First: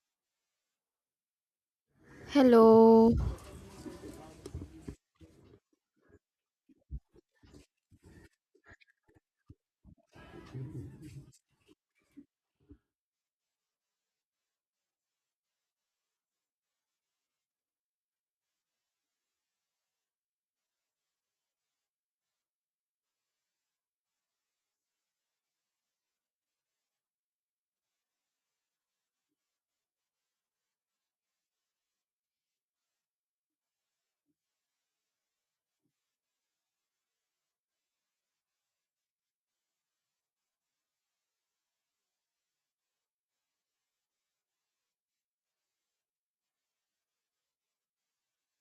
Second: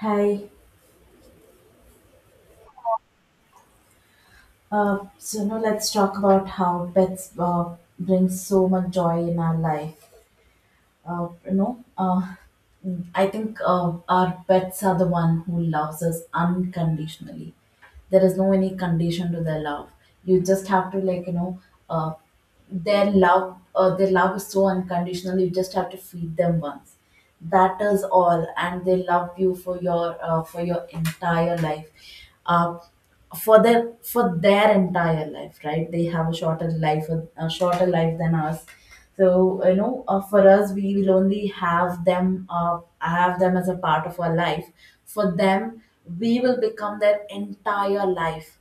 Hi. Hello. So now let's talk about how pets bring so much joy in our life. Uh, you know, uh, I think our pets are the one who loves us unconditionally. There is no any condition to their love. You just have to like uh, their love. Their love is so unconditional. You just have to feed them once. That is all, and they love you for your entire life. Uh, for their entire life, right? They have a shorter life than us. So for us, we will only have them as a part of our life. For them, we will become their entire life,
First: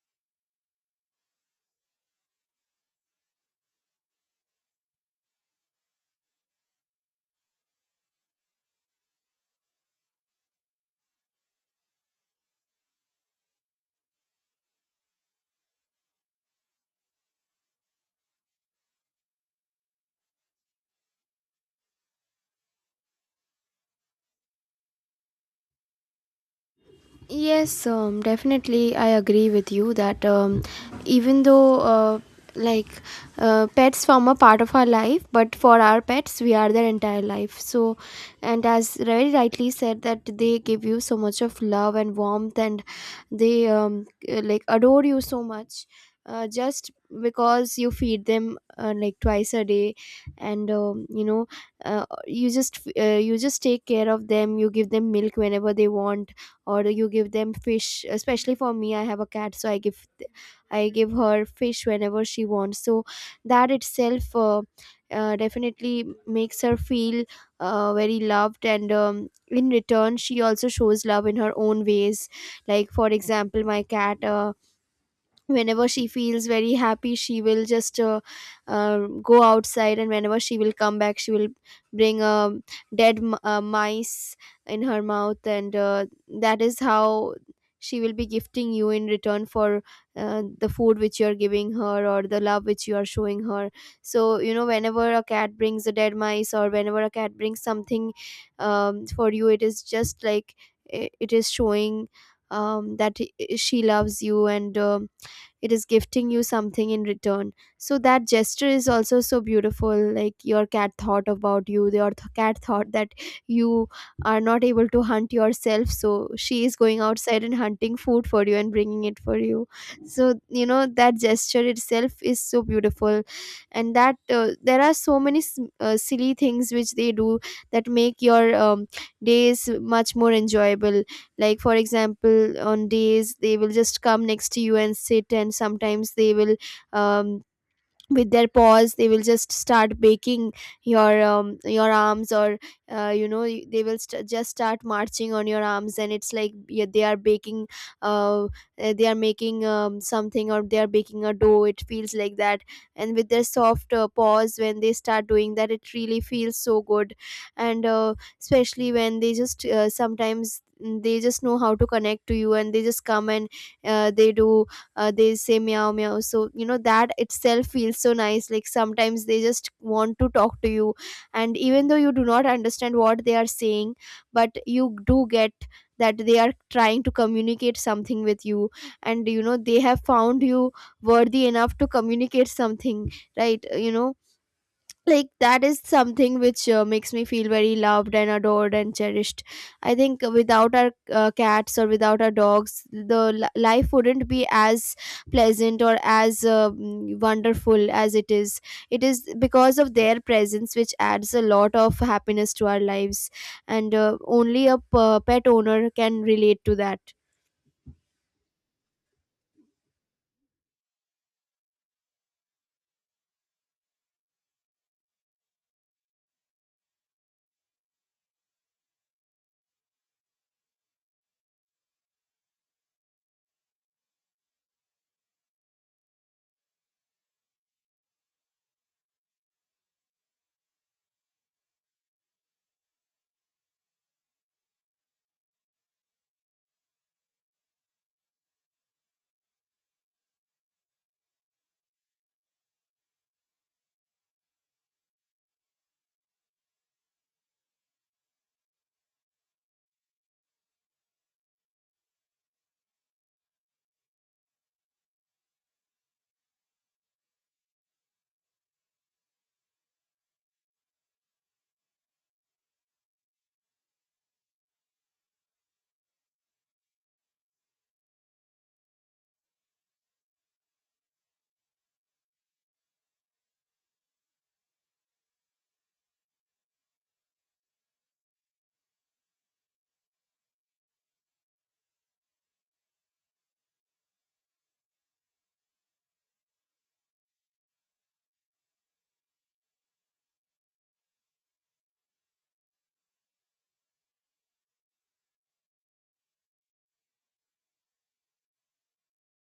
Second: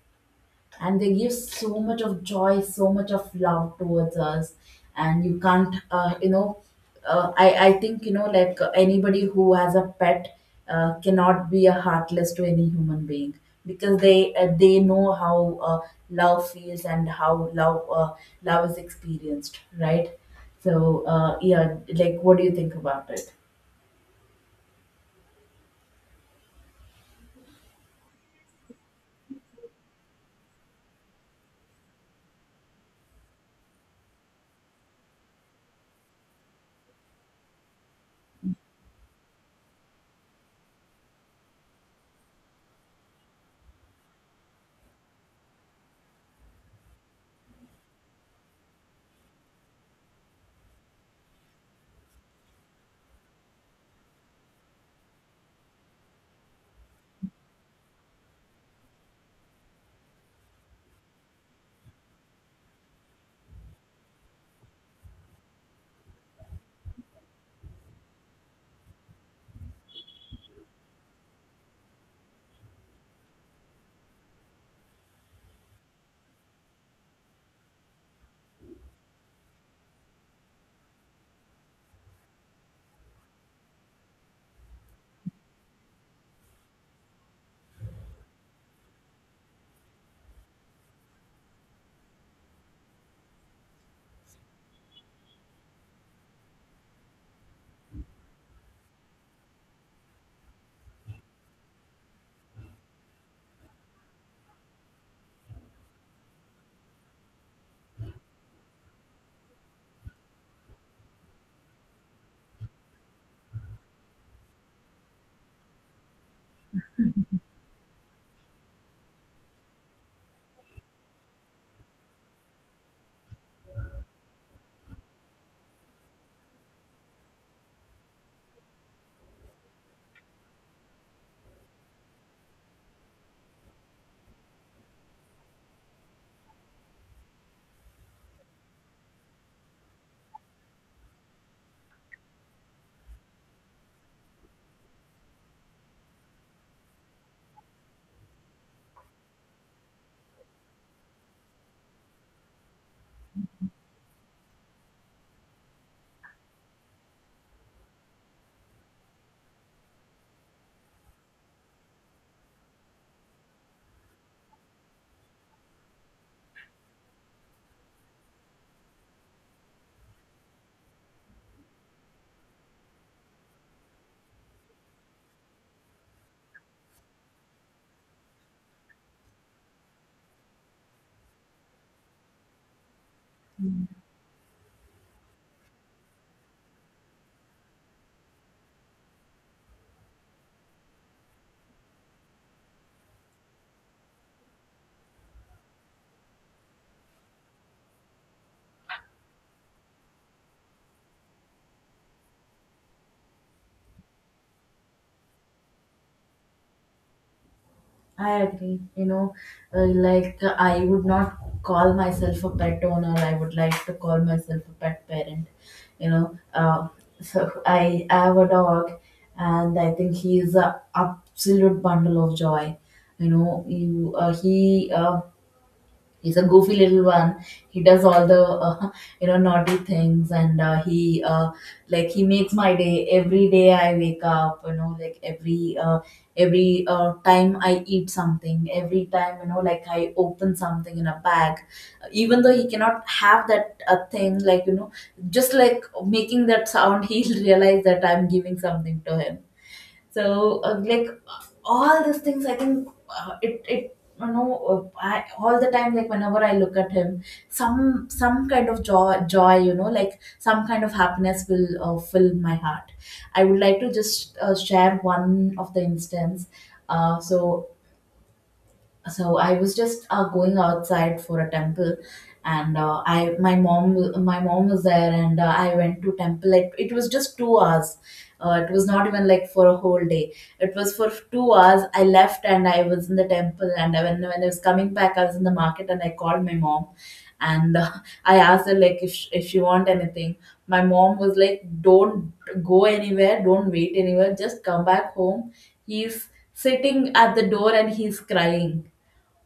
and they give so much of joy, so much of love, towards us. And you can't you know I think like anybody who has a pet cannot be a heartless to any human being because they know how love feels and how love is experienced, right? So, yeah, like what do you think about it? Yes, definitely. I agree with you that even though like pets form a part of our life, but for our pets, we are their entire life. So, and as very rightly said, that they give you so much of love and warmth, and they like adore you so much. Just because you feed them like twice a day, and you just take care of them. You give them milk whenever they want, or you give them fish. Especially for me, I have a cat, so I give her fish whenever she wants. So that itself definitely makes her feel very loved, and in return she also shows love in her own ways. Like, for example, my cat, whenever she feels very happy, she will just go outside. And whenever she will come back, she will bring a dead mice in her mouth. And that is how she will be gifting you in return for the food which you are giving her, or the love which you are showing her. So whenever a cat brings a dead mice, or whenever a cat brings something, for you it is just like, it is showing, that she loves you, and it is gifting you something in return. So that gesture is also so beautiful. Like, your cat thought about you, your cat thought that you are not able to hunt yourself, so she is going outside and hunting food for you, and bringing it for you. So that gesture itself is so beautiful. And that, there are so many silly things which they do that make your days much more enjoyable. Like, for example, on days they will just come next to you and sit, and sometimes they will, um, with their paws they will just start baking your arms. Or they will just start marching on your arms, and it's like, yeah, they are baking. They are making something, or they are baking a dough. It feels like that. And with their soft paws, when they start doing that, it really feels so good. And especially when they just, sometimes, they just know how to connect to you, and they just come and, they do, they say meow meow. So that itself feels so nice. Like, sometimes they just want to talk to you, and even though you do not understand what they are saying, but you do get that they are trying to communicate something with you, and you know they have found you worthy enough to communicate something, right? You know, like, that is something which makes me feel very loved and adored and cherished. I think without our cats, or without our dogs, the life wouldn't be as pleasant or as wonderful as it is. It is because of their presence, which adds a lot of happiness to our lives. And only a pet owner can relate to that. I agree. Like I would not call myself a pet owner. I would like to call myself a pet parent. You know, So I have a dog, and I think he is a absolute bundle of joy. You know, you he he's a goofy little one. He does all the uh, naughty things, and he like he makes my day every day. I wake up, like every time I eat something, every time like I open something in a bag. Even though he cannot have that thing, like, just like making that sound, he'll realize that I'm giving something to him. So like all these things, I think it it you know I, all the time, like whenever I look at him, some kind of joy, like some kind of happiness will fill my heart. I would like to just share one of the instance. Uh, so so I was just going outside for a temple, and I my mom was there. And I went to temple. It was just 2 hours. It was not even like for a whole day. It was for 2 hours. I left and I was in the temple, and when I was coming back I was in the market, and I called my mom. And I asked her, like, if she want anything. My mom was like, don't go anywhere, don't wait anywhere, just come back home. He's sitting at the door and he's crying.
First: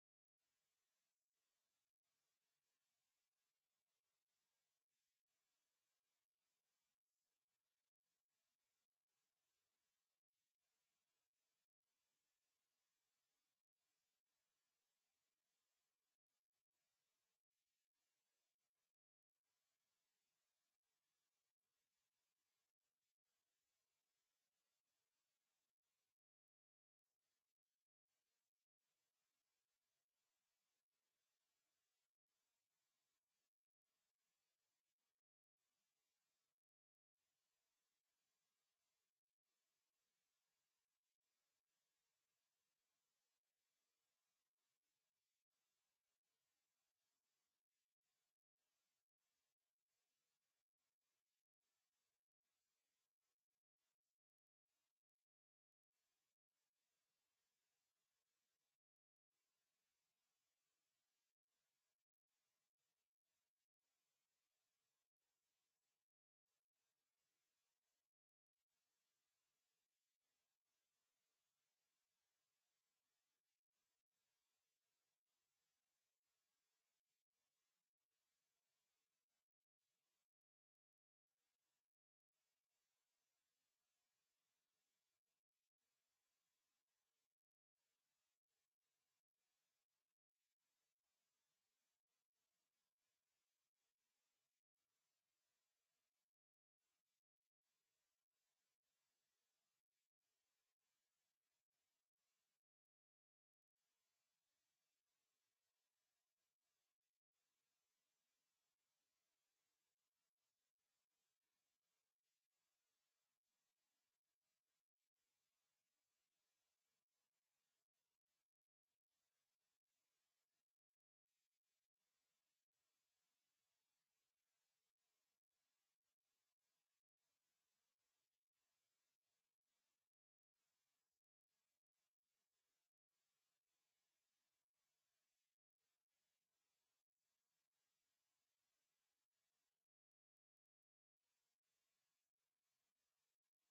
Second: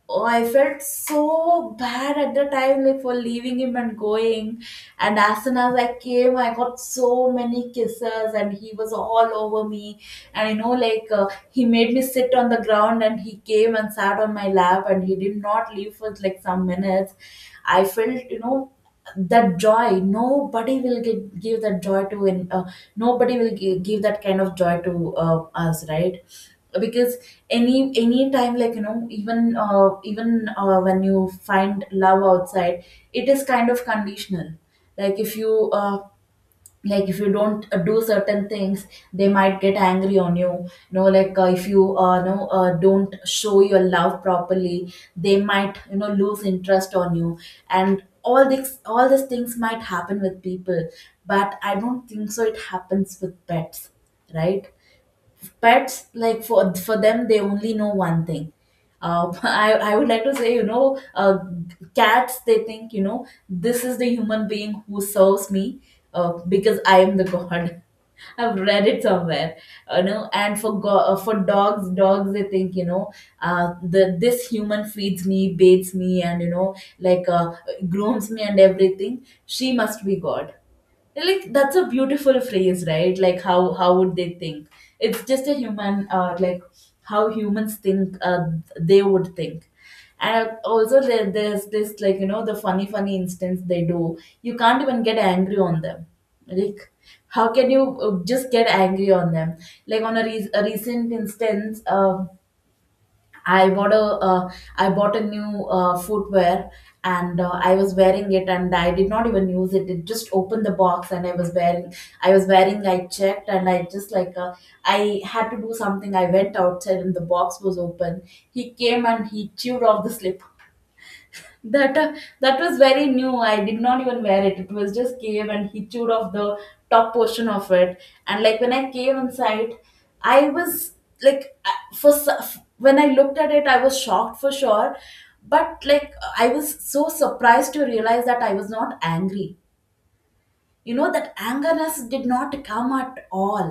Oh, I felt so bad at the time, like for leaving him and going. And as soon as I came, I got so many kisses, and he was all over me. And he made me sit on the ground, and he came and sat on my lap, and he did not leave for like some minutes. I felt, that joy. Nobody will give that joy to, and nobody will give that kind of joy to us, right? Because any time, like even when you find love outside, it is kind of conditional. Like if you like if you don't do certain things, they might get angry on you. You know Like, if you know don't show your love properly, they might lose interest on you. And all these things might happen with people, but I don't think so it happens with pets, right? Pets, like, for them, they only know one thing. I would like to say, cats, they think, this is the human being who serves me, because I am the God. I've read it somewhere. And for dogs, they think, the this human feeds me, bathes me, and grooms me and everything. She must be God. Like that's a beautiful phrase, right? Like how would they think? It's just a human, like how humans think, they would think. And also there's this, like the funny instance they do, you can't even get angry on them. Like how can you just get angry on them? Like on a recent instance, I bought a uh, I bought a new footwear. And I was wearing it and I did not even use it. It just opened the box and I was wearing. I checked and I just like, I had to do something. I went outside and the box was open. He came and he chewed off the slip that uh, that was very new. I did not even wear it. It was just came and he chewed off the top portion of it. And like when I came inside, I was like I- for s- when I looked at it I was shocked for sure. But like I was so surprised to realize that I was not angry. You know, that angerness did not come at all.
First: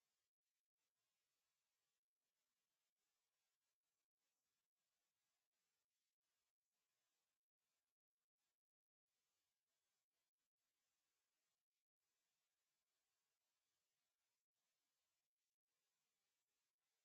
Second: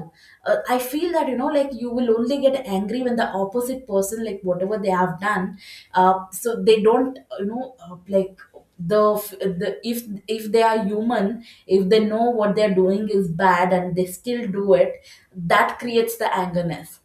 I feel that, like, you will only get angry when the opposite person, like whatever they have done, so they don't you know like the, the if they are human, if they know what they're doing is bad and they still do it, that creates the angerness.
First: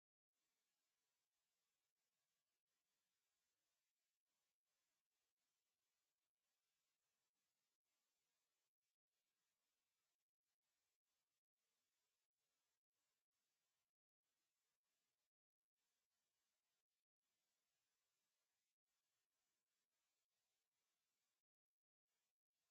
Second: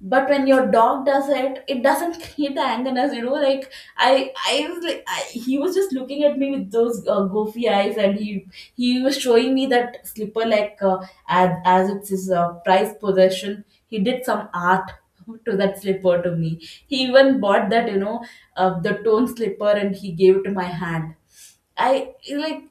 But when your dog does it doesn't create the angerness, like, I was like I, he was just looking at me with those goofy eyes, and he was showing me that slipper, like, as it's his prized possession. He did some art to that slipper, to me. He even bought that, the tone slipper, and he gave it to my hand. I like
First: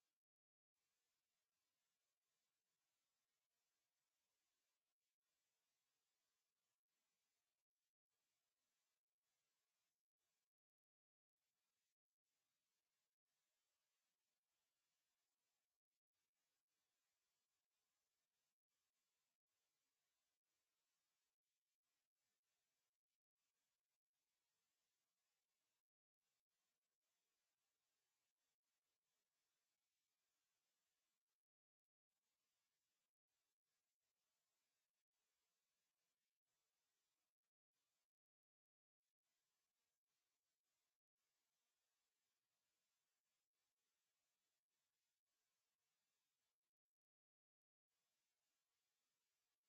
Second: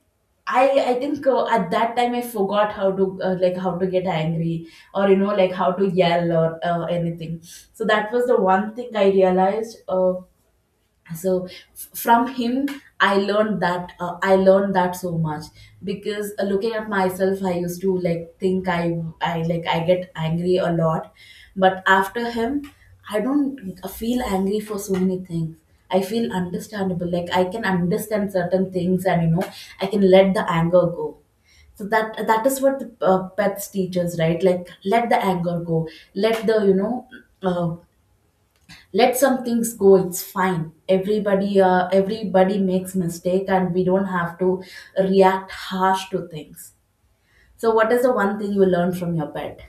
I think at that time I forgot how to, like how to get angry, or like how to yell, or anything. So that was the one thing I realized. From him, I learned that so much. Because looking at myself, I used to like think, I get angry a lot. But after him, I don't feel angry for so many things. I feel understandable, like I can understand certain things, and I can let the anger go. So that is what the pets teaches, right? Like, let the anger go, let the uh, let some things go. It's fine. Everybody makes mistake and we don't have to react harsh to things. So what is the one thing you learned from your pet?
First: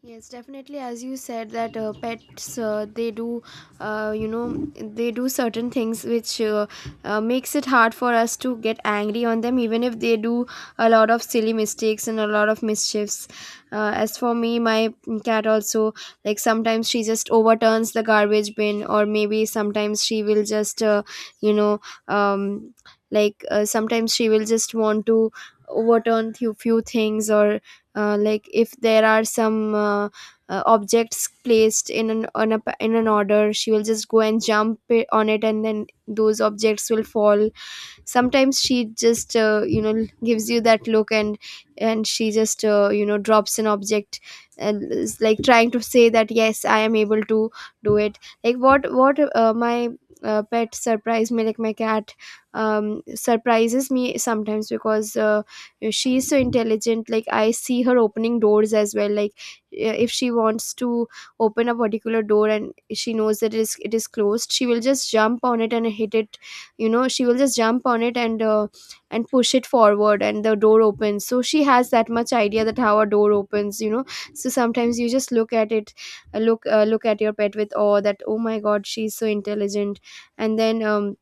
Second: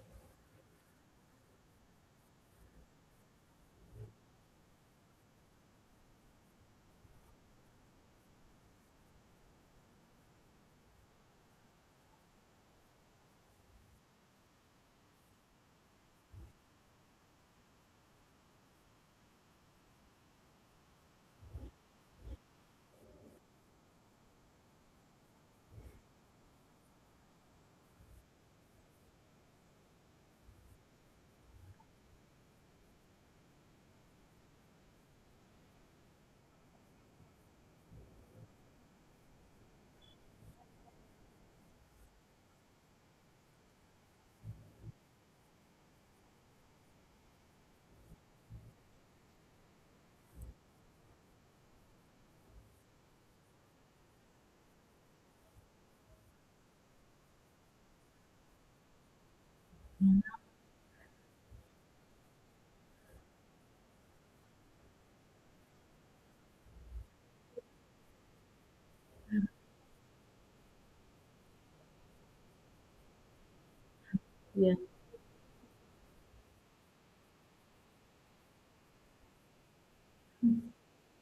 Yes, definitely. As you said, that pets, they do, uh, you know, they do certain things which, makes it hard for us to get angry on them, even if they do a lot of silly mistakes and a lot of mischiefs. As for me, my cat also, like, sometimes she just overturns the garbage bin, or maybe sometimes she will just, you know, um, like, sometimes she will just want to overturn few things, or like, if there are some objects placed in, an on a, pa- in an order, she will just go and jump it, on it, and then those objects will fall. Sometimes she just, gives you that look, and she just, drops an object, and is like trying to say that, yes, I am able to do it. Like, what my pet surprise me, like my cat surprises me sometimes because, she is so intelligent. Like, I see her opening doors as well. Like, if she wants to open a particular door, and she knows that it is closed, she will just jump on it and hit it. You know, she will just jump on it, and push it forward, and the door opens. So she has that much idea that how a door opens, you know. So Yeah. sometimes you just look at it, look at your pet with awe, that oh my god, she's so intelligent. And then,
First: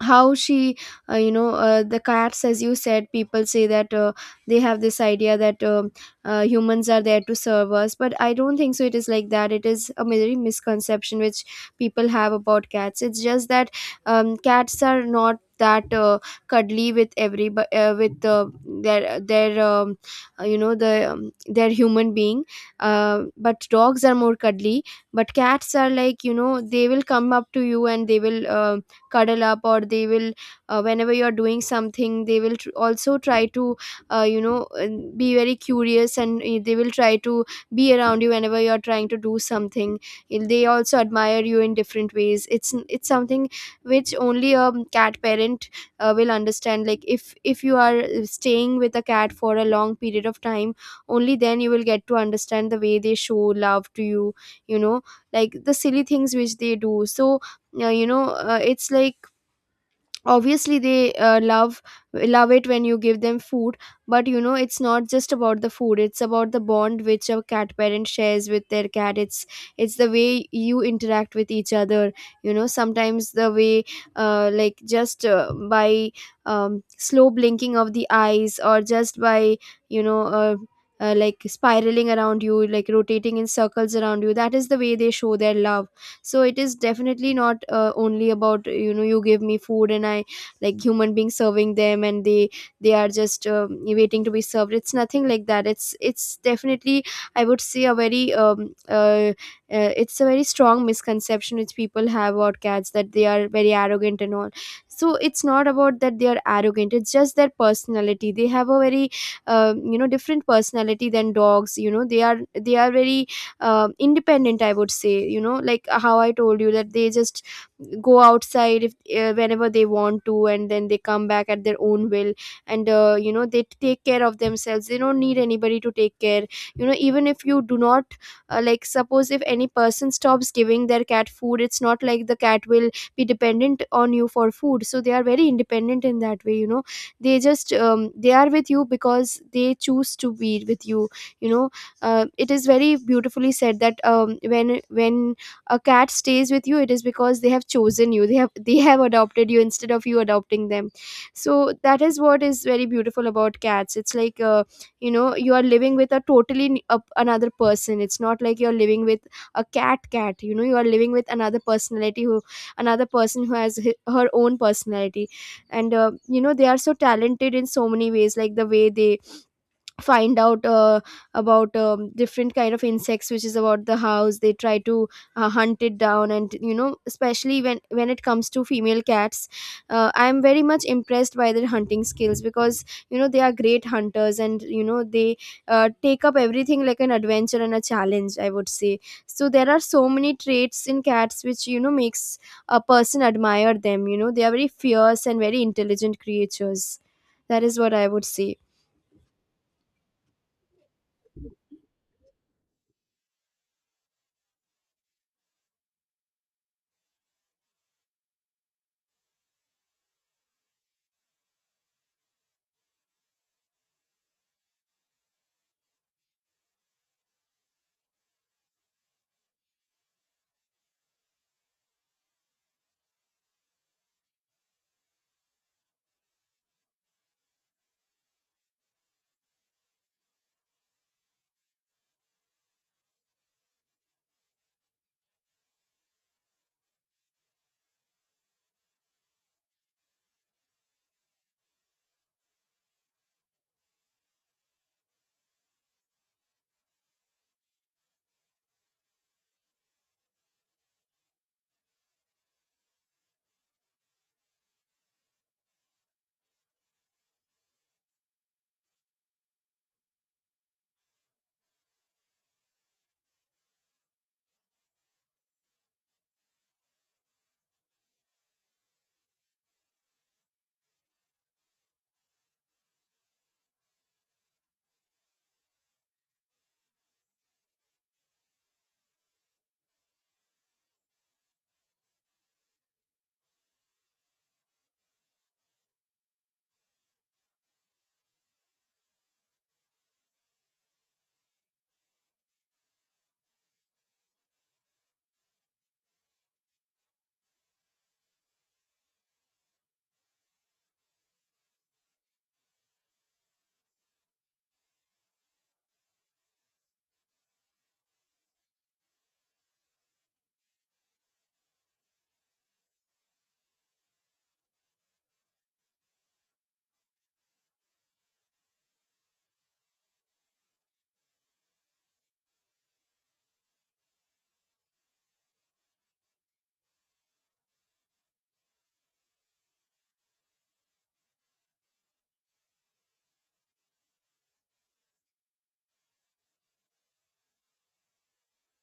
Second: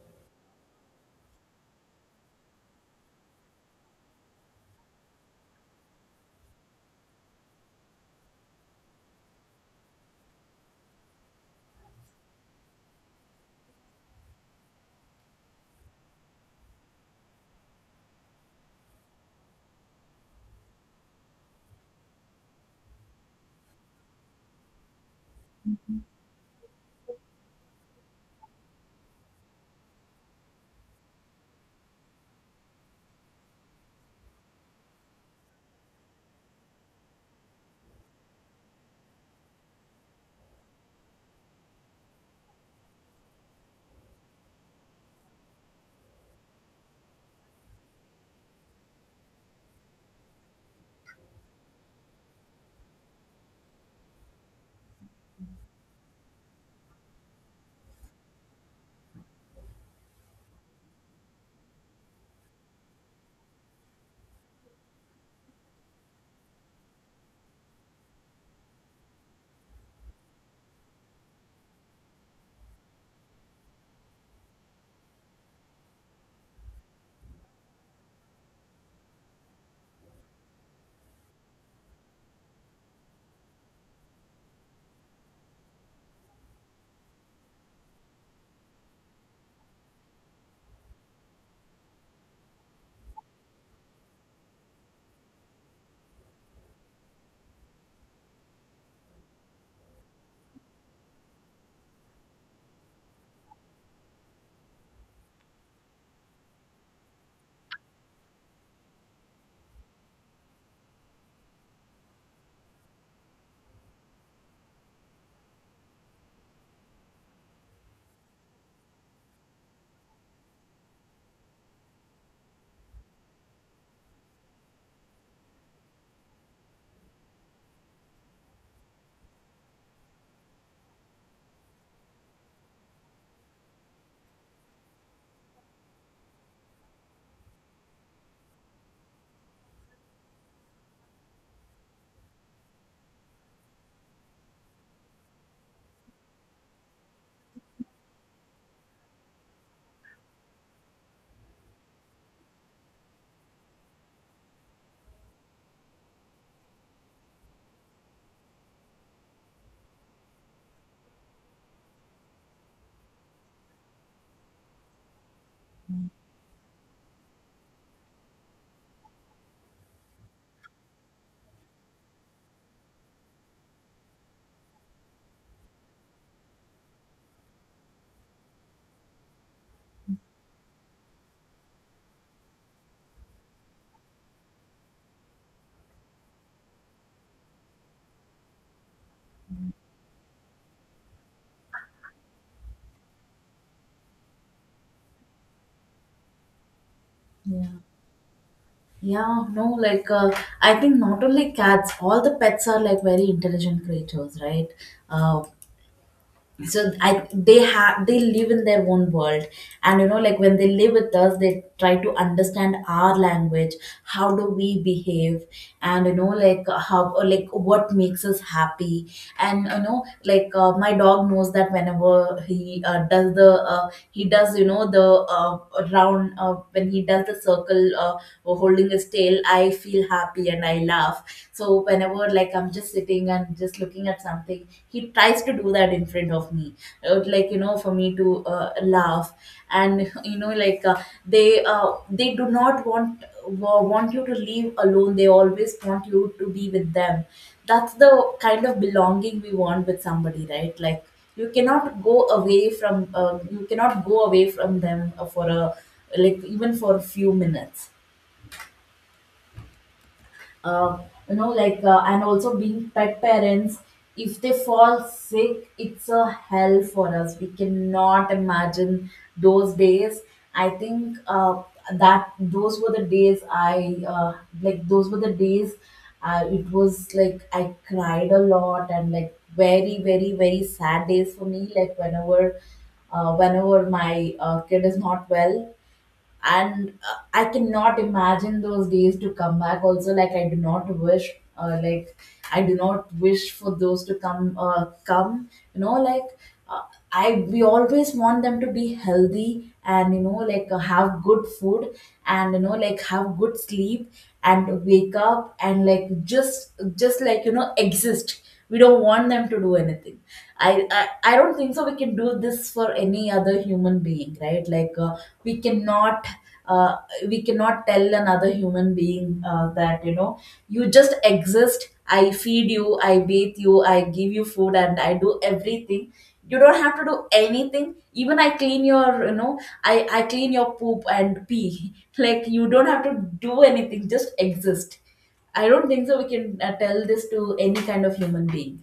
how she, the cats, as you said, people say that they have this idea that, humans are there to serve us. But I don't think so it is like that. It is a very misconception which people have about cats. It's just that, cats are not that cuddly with every, with their their human being. But dogs are more cuddly. But cats are, like, you know, they will come up to you, and they will, cuddle up. Or they will, whenever you are doing something, they will also try to, uh, you know uh, be very curious. And they will try to be around you whenever you are trying to do something. And they also admire you in different ways. It's something which only a cat parent will understand. Like, if you are staying with a cat for a long period of time, only then you will get to understand the way they show love to you. You know, like, the silly things which they do. So it's like, obviously they love it when you give them food. But you know, it's not just about the food. It's about the bond which a cat parent shares with their cat. It's the way you interact with each other. You know, sometimes the way, like, just, by, slow blinking of the eyes, or just by, you know uh, like, spiraling around you, like rotating in circles around you, that is the way they show their love. So it is definitely not only about, you know, you give me food and I, like, human being serving them, and they are just, waiting to be served. It's nothing like that. It's definitely, I would say, a very, it's a very strong misconception which people have about cats, that they are very arrogant and all. So it's not about that they are arrogant. It's just their personality. They have a very, different personality than dogs. You know, they are very, independent, I would say. You know, like, how I told you that they just go outside, if whenever they want to, and then they come back at their own will. And you know, they take care of themselves. They don't need anybody to take care. You know, even if you do not, like, suppose if any person stops giving their cat food, it's not like the cat will be dependent on you for food. So they are very independent in that way, you know. They are with you because they choose to be with you, you know. It is very beautifully said that, when a cat stays with you, it is because they have chosen you. They have They have adopted you instead of you adopting them. So that is what is very beautiful about cats. It's like, you are living with a totally another person. It's not like you're living with a cat, you know. You are living with another personality who, another person who has hi her own personality. And they are so talented in so many ways. Like, the way they find out, about different kind of insects which is about the house, they try to hunt it down. And you know, especially when it comes to female cats, I am very much impressed by their hunting skills, because you know, they are great hunters. And you know they, take up everything like an adventure and a challenge, I would say. So there are so many traits in cats which, you know, makes a person admire them. You know, they are very fierce and very intelligent creatures. That Yeah, is what I would say. yeah, no, like, I think not only cats, all the pets are like very intelligent creatures, right? Uh, so I they have they live in their own world, and like when they live with us, they try to understand our language, how do we behave, and like how, or like what makes us happy. And like my dog knows that whenever he does the uh, round, when he does the circle, holding his tail I feel happy and I laugh. So whenever like I'm just sitting and just looking at something, he tries to do that in front of me, like, for me to laugh. And they do not want you to leave alone. They always want you to be with them. That's the kind of belonging we want with somebody, right? Like you cannot go away from them, for a, like, even for a few minutes. uh, and also being pet parents, if they fall sick it's a hell for us. We cannot imagine those days. I think that those were the days, I like those were the days. It was like I cried a lot, and like very, very, very sad days for me, like whenever whenever my kid is not well, and I cannot imagine those days to come back. Also, like, I do not wish, like, I do not wish for those to come. You know like uh, I we always want them to be healthy, and have good food, and like have good sleep, and wake up, and like just like, exist. We don't want them to do anything. I i, I don't think so we can do this for any other human being, right? Like, we cannot uh, we cannot tell another human being that, you just exist, I feed you, I bathe you, I give you food, and I do everything. You don't have to do anything. Even I clean your, I clean your poop and pee, like you don't have to do anything, just exist. I don't think so. We can tell this to any kind of human being.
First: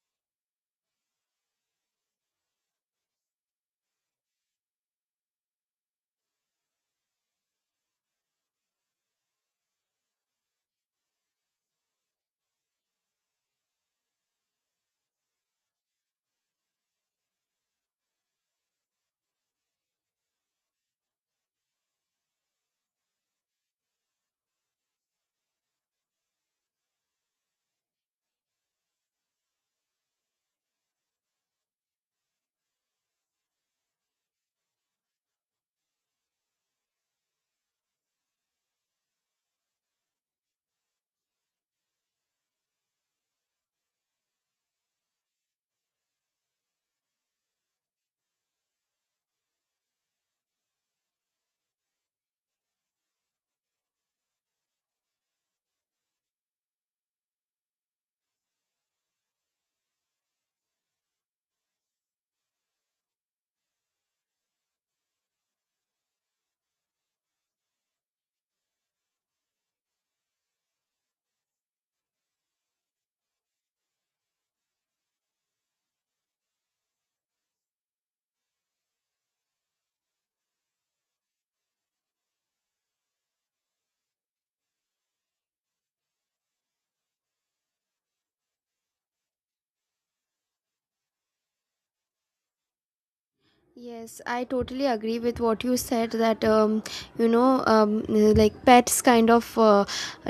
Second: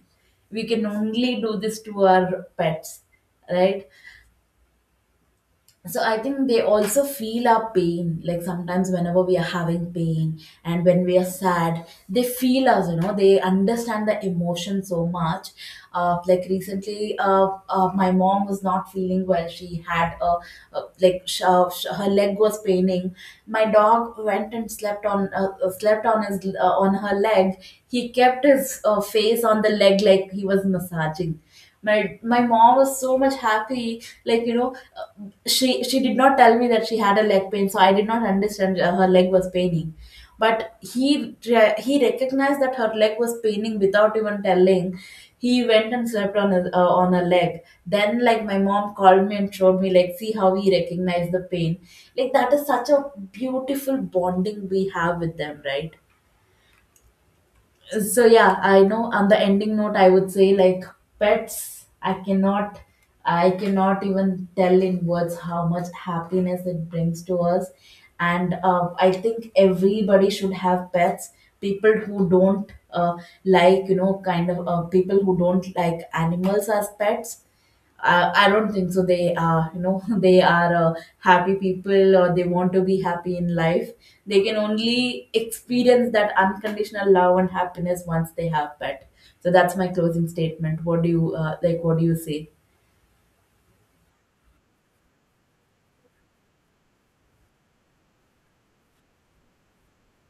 We can only do this to our pets, right? So I think they also feel our pain. Like sometimes whenever we are having pain and when we are sad, they feel us, they understand the emotion so much. Like recently, my mom was not feeling well. She had a like sh- sh- Her leg was paining. My dog went and slept on her leg. He kept his face on the leg like he was massaging. My mom was so much happy, like, uh, she did not tell me that she had a leg pain, so I did not understand her leg was paining. But he recognized that her leg was paining without even telling. He went and slept on her leg. Then like my mom called me and showed me, like, see how he recognized the pain. Like that is such a beautiful bonding we have with them, right? So yeah, I know, on the ending note I would say, like, pets, I cannot even tell in words how much happiness it brings to us. And I think everybody should have pets. People who don't, like, kind of, people who don't like animals as pets, I don't think so. They are, they are happy people or they want to be happy in life. They can only experience that unconditional love and happiness once they have pet. So that's my closing statement. What do you like? What do you say? Yes, I totally agree with what you said that, like, pets kind of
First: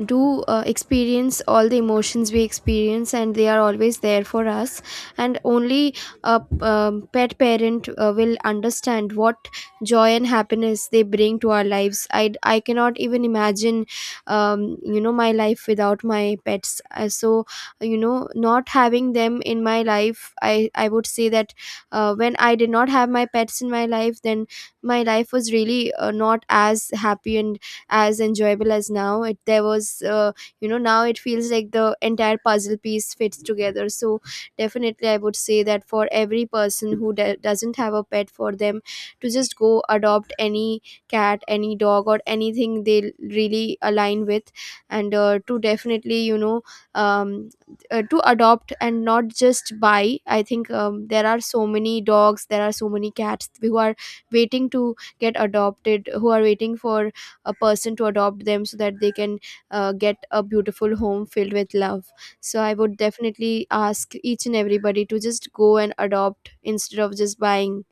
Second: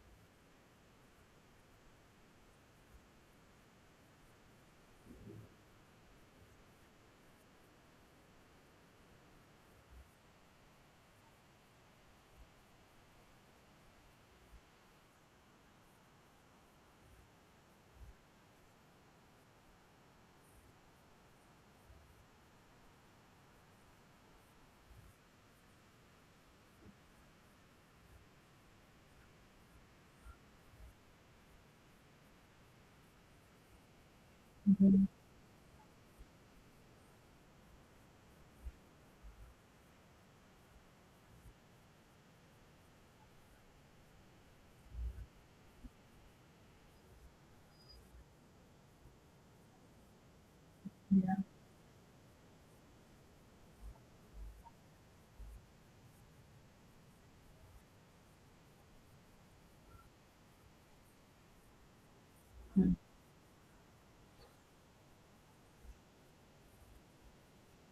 do experience all the emotions we experience, and they are always there for us. And only a, pet parent will understand what joy and happiness they bring to our lives. I cannot even imagine, my life without my pets. So you know, not having them in my life, I would say that when I did not have my pets in my life, then my life was really not as happy and as enjoyable as now. It there was, now it feels like the entire puzzle piece fits together. So Mhm. definitely I would say that, for every person who doesn't have a pet, for them to just go adopt any cat, any dog, or anything they really align with. And to definitely, um, to adopt and not just buy. I think, there Yeah. are so many dogs, there are so many cats who are waiting to get adopted, who are waiting for a person to adopt them, so that they can get a beautiful home filled with love. So I Mm. would definitely ask each and everybody to just go and adopt instead of just buying.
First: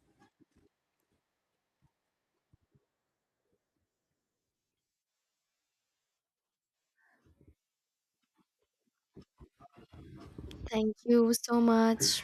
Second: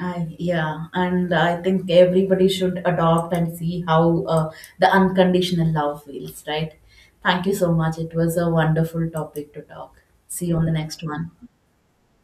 Yeah, and I think everybody should adopt and see how the unconditional love feels, right? Thank you so much. It was a wonderful topic to talk. See you on the Thank next one. you so much.